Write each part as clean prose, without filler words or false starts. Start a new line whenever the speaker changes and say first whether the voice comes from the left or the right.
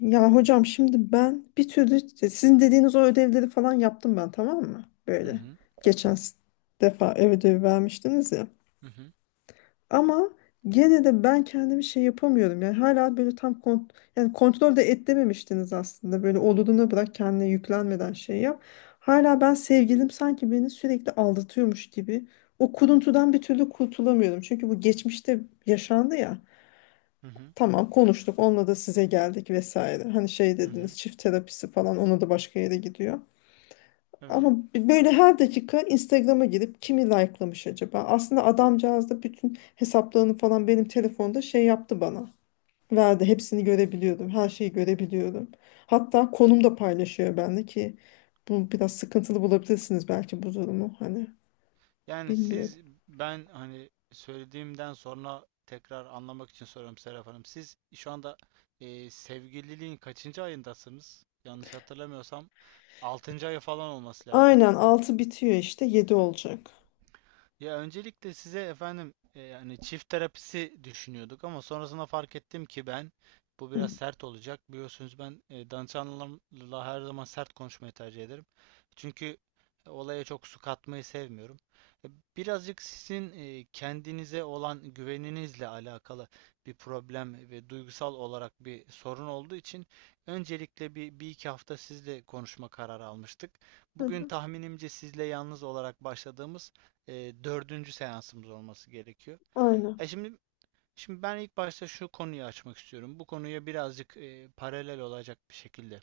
left: Ya hocam, şimdi ben bir türlü sizin dediğiniz o ödevleri falan yaptım ben, tamam mı?
right: Hı
left: Böyle
right: hı,
left: geçen defa ev ödevi vermiştiniz ya.
right: hı hı,
left: Ama gene de ben kendimi şey yapamıyorum. Yani hala böyle tam yani kontrol de etmemiştiniz aslında. Böyle olduğunu bırak, kendine yüklenmeden şey yap. Hala ben, sevgilim sanki beni sürekli aldatıyormuş gibi. O kuruntudan bir türlü kurtulamıyorum. Çünkü bu geçmişte yaşandı ya.
right: hı hı,
left: Tamam, konuştuk onunla da, size geldik vesaire. Hani şey
right: hı hı.
left: dediniz, çift terapisi falan, ona da başka yere gidiyor.
right: Evet.
left: Ama böyle her dakika Instagram'a girip kimi likelamış acaba? Aslında adamcağız da bütün hesaplarını falan benim telefonda şey yaptı bana. Verdi hepsini, görebiliyordum, her şeyi görebiliyordum. Hatta konum da paylaşıyor, bende ki bu biraz sıkıntılı bulabilirsiniz belki bu durumu, hani
right: Yani
left: bilmiyorum.
right: siz ben hani söylediğimden sonra tekrar anlamak için soruyorum Serap Hanım. Siz şu anda sevgililiğin kaçıncı ayındasınız? Yanlış hatırlamıyorsam 6. ayı falan olması lazım.
left: Aynen, 6 bitiyor, işte 7 olacak.
right: Ya öncelikle size efendim yani çift terapisi düşünüyorduk ama sonrasında fark ettim ki ben bu
left: Hı.
right: biraz sert olacak. Biliyorsunuz ben danışanlarımla her zaman sert konuşmayı tercih ederim. Çünkü olaya çok su katmayı sevmiyorum. E, Birazcık sizin kendinize olan güveninizle alakalı bir problem ve duygusal olarak bir sorun olduğu için öncelikle bir iki hafta sizle konuşma kararı almıştık.
left: Hı
right: Bugün
left: hı.
right: tahminimce sizle yalnız olarak başladığımız dördüncü seansımız olması gerekiyor.
left: Aynen.
right: E şimdi şimdi ben ilk başta şu konuyu açmak istiyorum. Bu konuya birazcık paralel olacak bir şekilde.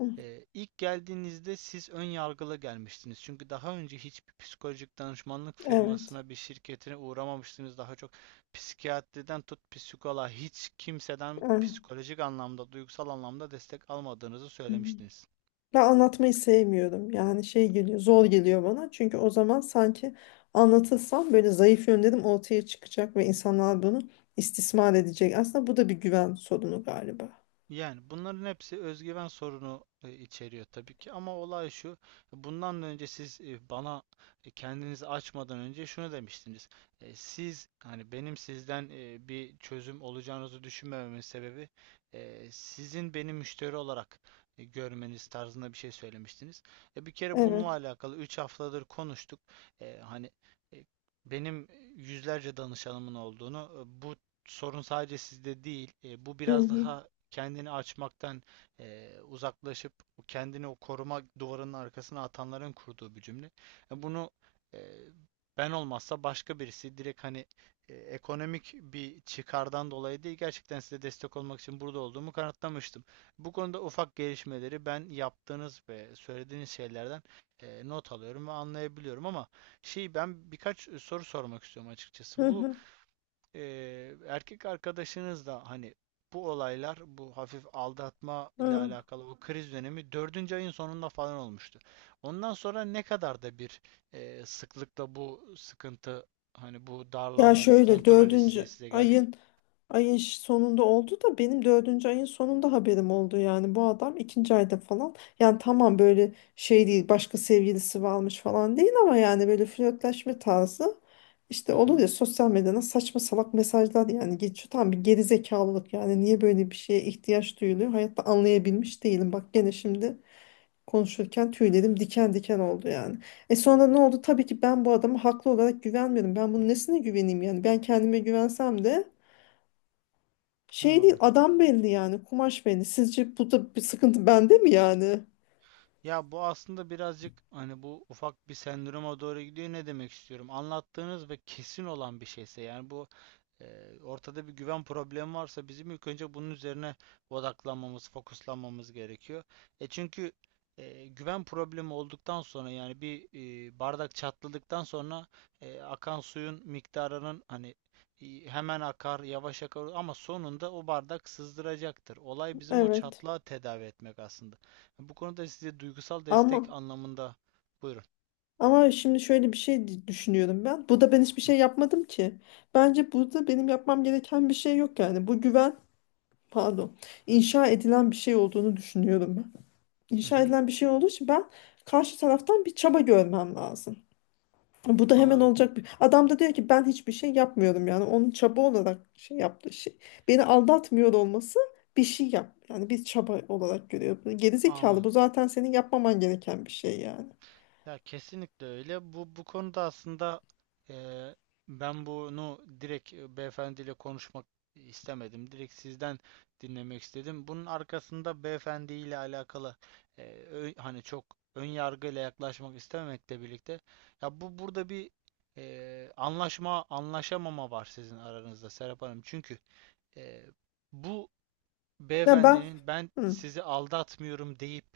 left: Hı.
right: İlk geldiğinizde siz ön yargılı gelmiştiniz. Çünkü daha önce hiçbir psikolojik danışmanlık
left: Evet.
right: firmasına, bir şirketine uğramamıştınız. Daha çok psikiyatriden tut psikoloğa hiç kimseden
left: Evet.
right: psikolojik anlamda, duygusal anlamda destek almadığınızı
left: Hı hı.
right: söylemiştiniz.
left: Ben anlatmayı sevmiyorum. Yani şey geliyor, zor geliyor bana. Çünkü o zaman sanki anlatırsam böyle zayıf yönlerim ortaya çıkacak ve insanlar bunu istismar edecek. Aslında bu da bir güven sorunu galiba.
right: Yani bunların hepsi özgüven sorunu içeriyor tabii ki ama olay şu. Bundan önce siz bana kendinizi açmadan önce şunu demiştiniz. Siz hani benim sizden bir çözüm olacağınızı düşünmememin sebebi sizin beni müşteri olarak görmeniz tarzında bir şey söylemiştiniz. Bir kere
left: Evet.
right: bununla alakalı 3 haftadır konuştuk. E, Hani e, benim yüzlerce danışanımın olduğunu, bu sorun sadece sizde değil. Bu
left: Hı
right: biraz
left: hı,
right: daha kendini açmaktan uzaklaşıp kendini o koruma duvarının arkasına atanların kurduğu bir cümle. Bunu, eee, ben olmazsa başka birisi direkt hani ekonomik bir çıkardan dolayı değil gerçekten size destek olmak için burada olduğumu kanıtlamıştım. Bu konuda ufak gelişmeleri ben yaptığınız ve söylediğiniz şeylerden not alıyorum ve anlayabiliyorum ama ben birkaç soru sormak istiyorum
left: hı
right: açıkçası. Bu
left: hı,
right: Erkek arkadaşınız da hani bu olaylar, bu hafif aldatma ile
left: hı.
right: alakalı bu kriz dönemi dördüncü ayın sonunda falan olmuştu. Ondan sonra ne kadar da bir, sıklıkla bu sıkıntı, hani bu
left: Ya
right: darlanma, bu
left: şöyle,
right: kontrol isteği
left: dördüncü
right: size geldi?
left: ayın sonunda oldu da benim dördüncü ayın sonunda haberim oldu. Yani bu adam ikinci ayda falan, yani tamam böyle şey değil, başka sevgilisi varmış falan değil, ama yani böyle flörtleşme tarzı, işte
right: Hı
left: olur
right: hı,
left: ya, sosyal medyada saçma salak mesajlar. Yani geçiyor, tam bir gerizekalılık. Yani niye böyle bir şeye ihtiyaç duyuluyor hayatta, anlayabilmiş değilim. Bak gene şimdi konuşurken tüylerim diken diken oldu yani. E, sonra ne oldu? Tabii ki ben bu adama haklı olarak güvenmiyorum. Ben bunun nesine güveneyim yani? Ben kendime güvensem de şey değil,
right: anladım.
left: adam belli yani, kumaş belli. Sizce burada bir sıkıntı bende mi yani?
right: Ya bu aslında birazcık hani bu ufak bir sendroma doğru gidiyor. Ne demek istiyorum? Anlattığınız ve kesin olan bir şeyse, yani bu ortada bir güven problemi varsa bizim ilk önce bunun üzerine odaklanmamız, fokuslanmamız gerekiyor. E çünkü güven problemi olduktan sonra, yani bir, bardak çatladıktan sonra akan suyun miktarının hani hemen akar, yavaş akar ama sonunda o bardak sızdıracaktır. Olay bizim o
left: Evet.
right: çatlağı tedavi etmek aslında. Bu konuda size duygusal destek
left: Ama
right: anlamında buyurun.
left: ama şimdi şöyle bir şey düşünüyorum ben. Burada ben hiçbir şey yapmadım ki. Bence burada benim yapmam gereken bir şey yok yani. Bu güven, pardon, inşa edilen bir şey olduğunu düşünüyorum ben.
right: Hı
left: İnşa
right: hı.
left: edilen bir şey olduğu için ben karşı taraftan bir çaba görmem lazım. Bu da hemen
right: Anladım.
left: olacak bir. Adam da diyor ki, ben hiçbir şey yapmıyorum yani. Onun çaba olarak şey yaptığı şey. Beni aldatmıyor olması bir şey yap. Yani bir çaba olarak görüyor. Bu gerizekalı,
right: Anladım.
left: bu zaten senin yapmaman gereken bir şey yani.
right: Ya kesinlikle öyle. Bu bu konuda aslında eee, ben bunu direkt beyefendiyle konuşmak istemedim. Direkt sizden dinlemek istedim. Bunun arkasında beyefendiyle alakalı e, hani çok ön yargıyla yaklaşmak istememekle birlikte ya bu burada bir anlaşma anlaşamama var sizin aranızda Serap Hanım. Çünkü e, bu
left: Ya ben.
right: beyefendinin ben
left: Hı,
right: sizi aldatmıyorum deyip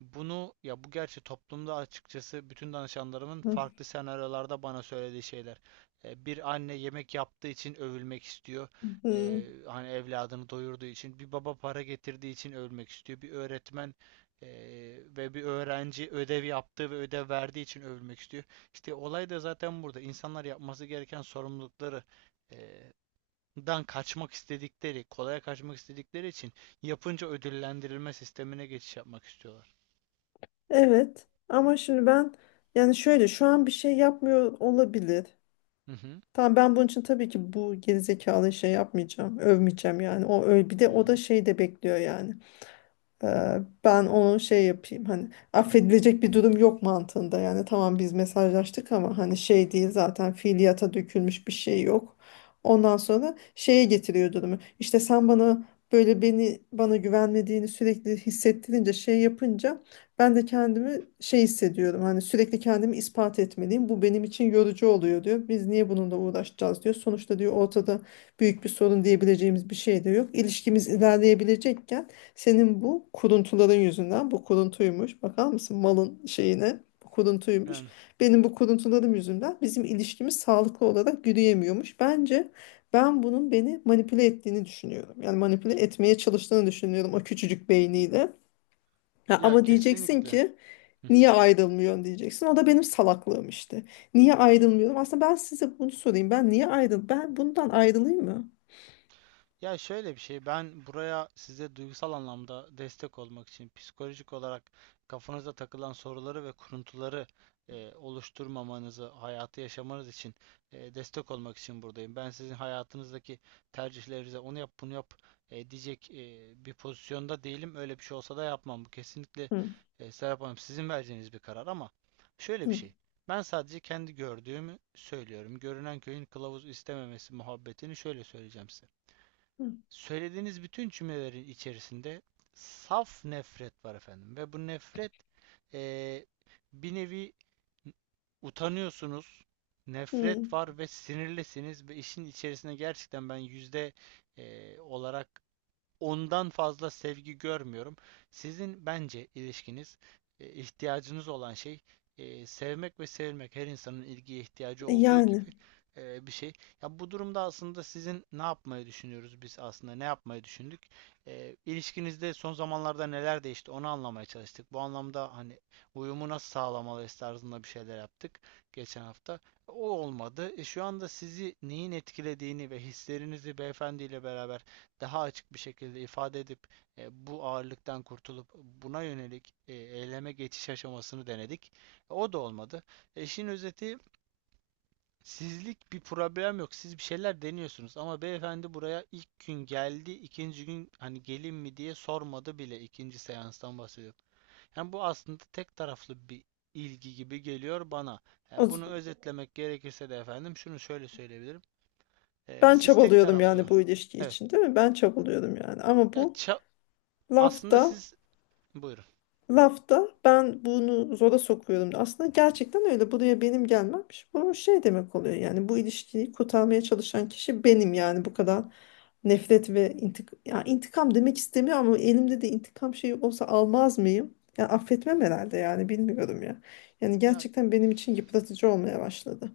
right: bunu, ya bu gerçi toplumda açıkçası bütün danışanlarımın
left: hı,
right: farklı senaryolarda bana söylediği şeyler. Bir anne yemek yaptığı için övülmek istiyor.
left: hı.
right: Hani evladını doyurduğu için. Bir baba para getirdiği için övülmek istiyor. Bir öğretmen e, ve bir öğrenci ödev yaptığı ve ödev verdiği için övülmek istiyor. İşte olay da zaten burada. İnsanlar yapması gereken sorumlulukları e, dan kaçmak istedikleri, kolaya kaçmak istedikleri için yapınca ödüllendirilme sistemine geçiş yapmak istiyorlar.
left: Evet ama şimdi ben, yani şöyle, şu an bir şey yapmıyor olabilir.
right: Hı hı.
left: Tamam, ben bunun için tabii ki bu gerizekalı şey yapmayacağım. Övmeyeceğim yani. O öyle, bir de
right: Hı
left: o da
right: hı.
left: şey de bekliyor yani. Ben onun şey yapayım, hani affedilecek bir durum yok mantığında yani. Tamam biz mesajlaştık ama hani şey değil, zaten fiiliyata dökülmüş bir şey yok. Ondan sonra şeye getiriyor durumu. İşte sen bana böyle beni, bana güvenmediğini sürekli hissettirince, şey yapınca, ben de kendimi şey hissediyorum. Hani sürekli kendimi ispat etmeliyim. Bu benim için yorucu oluyor diyor. Biz niye bununla uğraşacağız diyor. Sonuçta diyor ortada büyük bir sorun diyebileceğimiz bir şey de yok. İlişkimiz ilerleyebilecekken senin bu kuruntuların yüzünden, bu kuruntuymuş. Bakar mısın malın şeyine, bu kuruntuymuş.
right: Yani
left: Benim bu kuruntularım yüzünden bizim ilişkimiz sağlıklı olarak yürüyemiyormuş. Bence ben bunun beni manipüle ettiğini düşünüyorum. Yani manipüle etmeye çalıştığını düşünüyorum o küçücük beyniyle. Ha,
right: ya
left: ama diyeceksin
right: kesinlikle.
left: ki niye ayrılmıyorsun diyeceksin. O da benim salaklığım işte. Niye ayrılmıyorum? Aslında ben size bunu sorayım. Ben niye ayrıl? Ben bundan ayrılayım mı?
right: Ya şöyle bir şey, ben buraya size duygusal anlamda destek olmak için, psikolojik olarak kafanıza takılan soruları ve kuruntuları oluşturmamanızı, hayatı yaşamanız için destek olmak için buradayım. Ben sizin hayatınızdaki tercihlerinize onu yap, bunu yap diyecek bir pozisyonda değilim. Öyle bir şey olsa da yapmam. Bu kesinlikle
left: Hı,
right: Serap Hanım sizin vereceğiniz bir karar ama şöyle bir
left: hı,
right: şey. Ben sadece kendi gördüğümü söylüyorum. Görünen köyün kılavuz istememesi muhabbetini şöyle söyleyeceğim size.
left: hı,
right: Söylediğiniz bütün cümlelerin içerisinde saf nefret var efendim ve bu nefret, eee, bir nevi utanıyorsunuz,
left: hı.
right: nefret var ve sinirlisiniz ve işin içerisine gerçekten ben yüzde olarak ondan fazla sevgi görmüyorum. Sizin bence ilişkiniz, ihtiyacınız olan şey sevmek ve sevilmek. Her insanın ilgiye ihtiyacı
left: E,
right: olduğu gibi
left: yani.
right: bir şey. Ya bu durumda aslında sizin ne yapmayı düşünüyoruz, biz aslında ne yapmayı düşündük? İlişkinizde son zamanlarda neler değişti onu anlamaya çalıştık. Bu anlamda hani uyumu nasıl sağlamalıyız tarzında bir şeyler yaptık geçen hafta. O olmadı. Şu anda sizi neyin etkilediğini ve hislerinizi beyefendiyle beraber daha açık bir şekilde ifade edip bu ağırlıktan kurtulup buna yönelik eyleme geçiş aşamasını denedik. O da olmadı. İşin özeti sizlik bir problem yok. Siz bir şeyler deniyorsunuz ama beyefendi buraya ilk gün geldi, ikinci gün hani gelin mi diye sormadı bile, ikinci seanstan bahsediyorum. Yani bu aslında tek taraflı bir ilgi gibi geliyor bana.
left: O
right: Bunu özetlemek gerekirse de efendim şunu şöyle söyleyebilirim.
left: Ben
right: Siz tek
left: çabalıyordum
right: taraflı.
left: yani bu ilişki
right: Evet.
left: için, değil mi? Ben çabalıyordum yani. Ama
right: Ya
left: bu
right: ça- aslında
left: lafta
right: siz buyurun.
left: lafta ben bunu zora sokuyordum. Aslında gerçekten öyle. Buraya benim gelmem. Bu şey demek oluyor yani, bu ilişkiyi kurtarmaya çalışan kişi benim yani. Bu kadar nefret ve ya intikam demek istemiyor ama elimde de intikam şeyi olsa almaz mıyım? Ya affetmem herhalde yani, bilmiyorum ya. Yani
right: Ya
left: gerçekten benim için yıpratıcı olmaya başladı.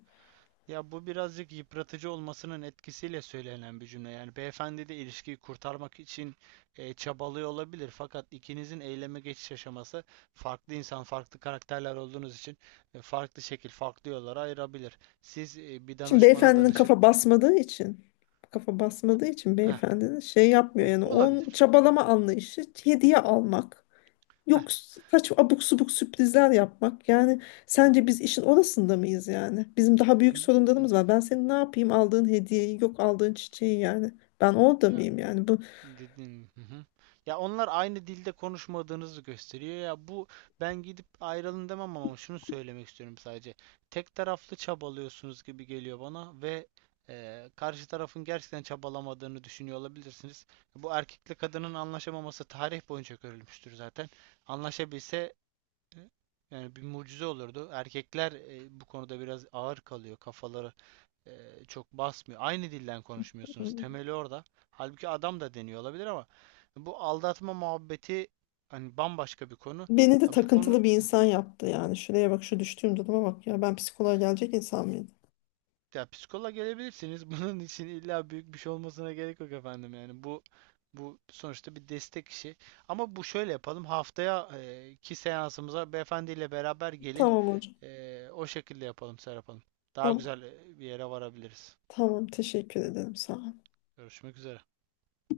right: ya bu birazcık yıpratıcı olmasının etkisiyle söylenen bir cümle. Yani beyefendi de ilişkiyi kurtarmak için çabalıyor olabilir. Fakat ikinizin eyleme geçiş aşaması farklı insan, farklı karakterler olduğunuz için farklı şekil, farklı yollara ayırabilir. Siz bir
left: Şimdi
right: danışmana
left: beyefendinin
right: danışıp.
left: kafa
right: Ya,
left: basmadığı için
right: heh,
left: beyefendinin şey yapmıyor yani. Onun
right: olabilir.
left: çabalama anlayışı hediye almak,
right: Heh.
left: yok kaç abuk subuk sürprizler yapmak. Yani sence biz işin orasında mıyız yani? Bizim daha büyük sorunlarımız var. Ben senin ne yapayım aldığın hediyeyi, yok aldığın çiçeği, yani ben orada
right: Ya
left: mıyım yani bu?
right: Dedin. Hı hı. Ya onlar aynı dilde konuşmadığınızı gösteriyor. Ya bu, ben gidip ayrılın demem ama şunu söylemek istiyorum sadece. Tek taraflı çabalıyorsunuz gibi geliyor bana ve karşı tarafın gerçekten çabalamadığını düşünüyor olabilirsiniz. Bu erkekle kadının anlaşamaması tarih boyunca görülmüştür zaten. Anlaşabilse e, yani bir mucize olurdu. Erkekler bu konuda biraz ağır kalıyor. Kafaları çok basmıyor. Aynı dilden konuşmuyorsunuz.
left: Hmm.
right: Temeli orada. Halbuki adam da deniyor olabilir ama bu aldatma muhabbeti hani bambaşka bir konu.
left: Beni de
right: Ha, bu konu
left: takıntılı bir insan yaptı yani. Şuraya bak, şu düştüğüm duruma bak ya. Ben psikoloğa gelecek insan mıydım?
right: ya psikoloğa gelebilirsiniz. Bunun için illa büyük bir şey olmasına gerek yok efendim. Yani bu sonuçta bir destek işi. Ama bu şöyle yapalım. Haftaya ki seansımıza beyefendiyle beraber gelin.
left: Tamam hocam.
right: O şekilde yapalım Serap Hanım. Daha
left: Tamam.
right: güzel bir yere varabiliriz.
left: Tamam, teşekkür ederim. Sağ ol.
right: Görüşmek üzere.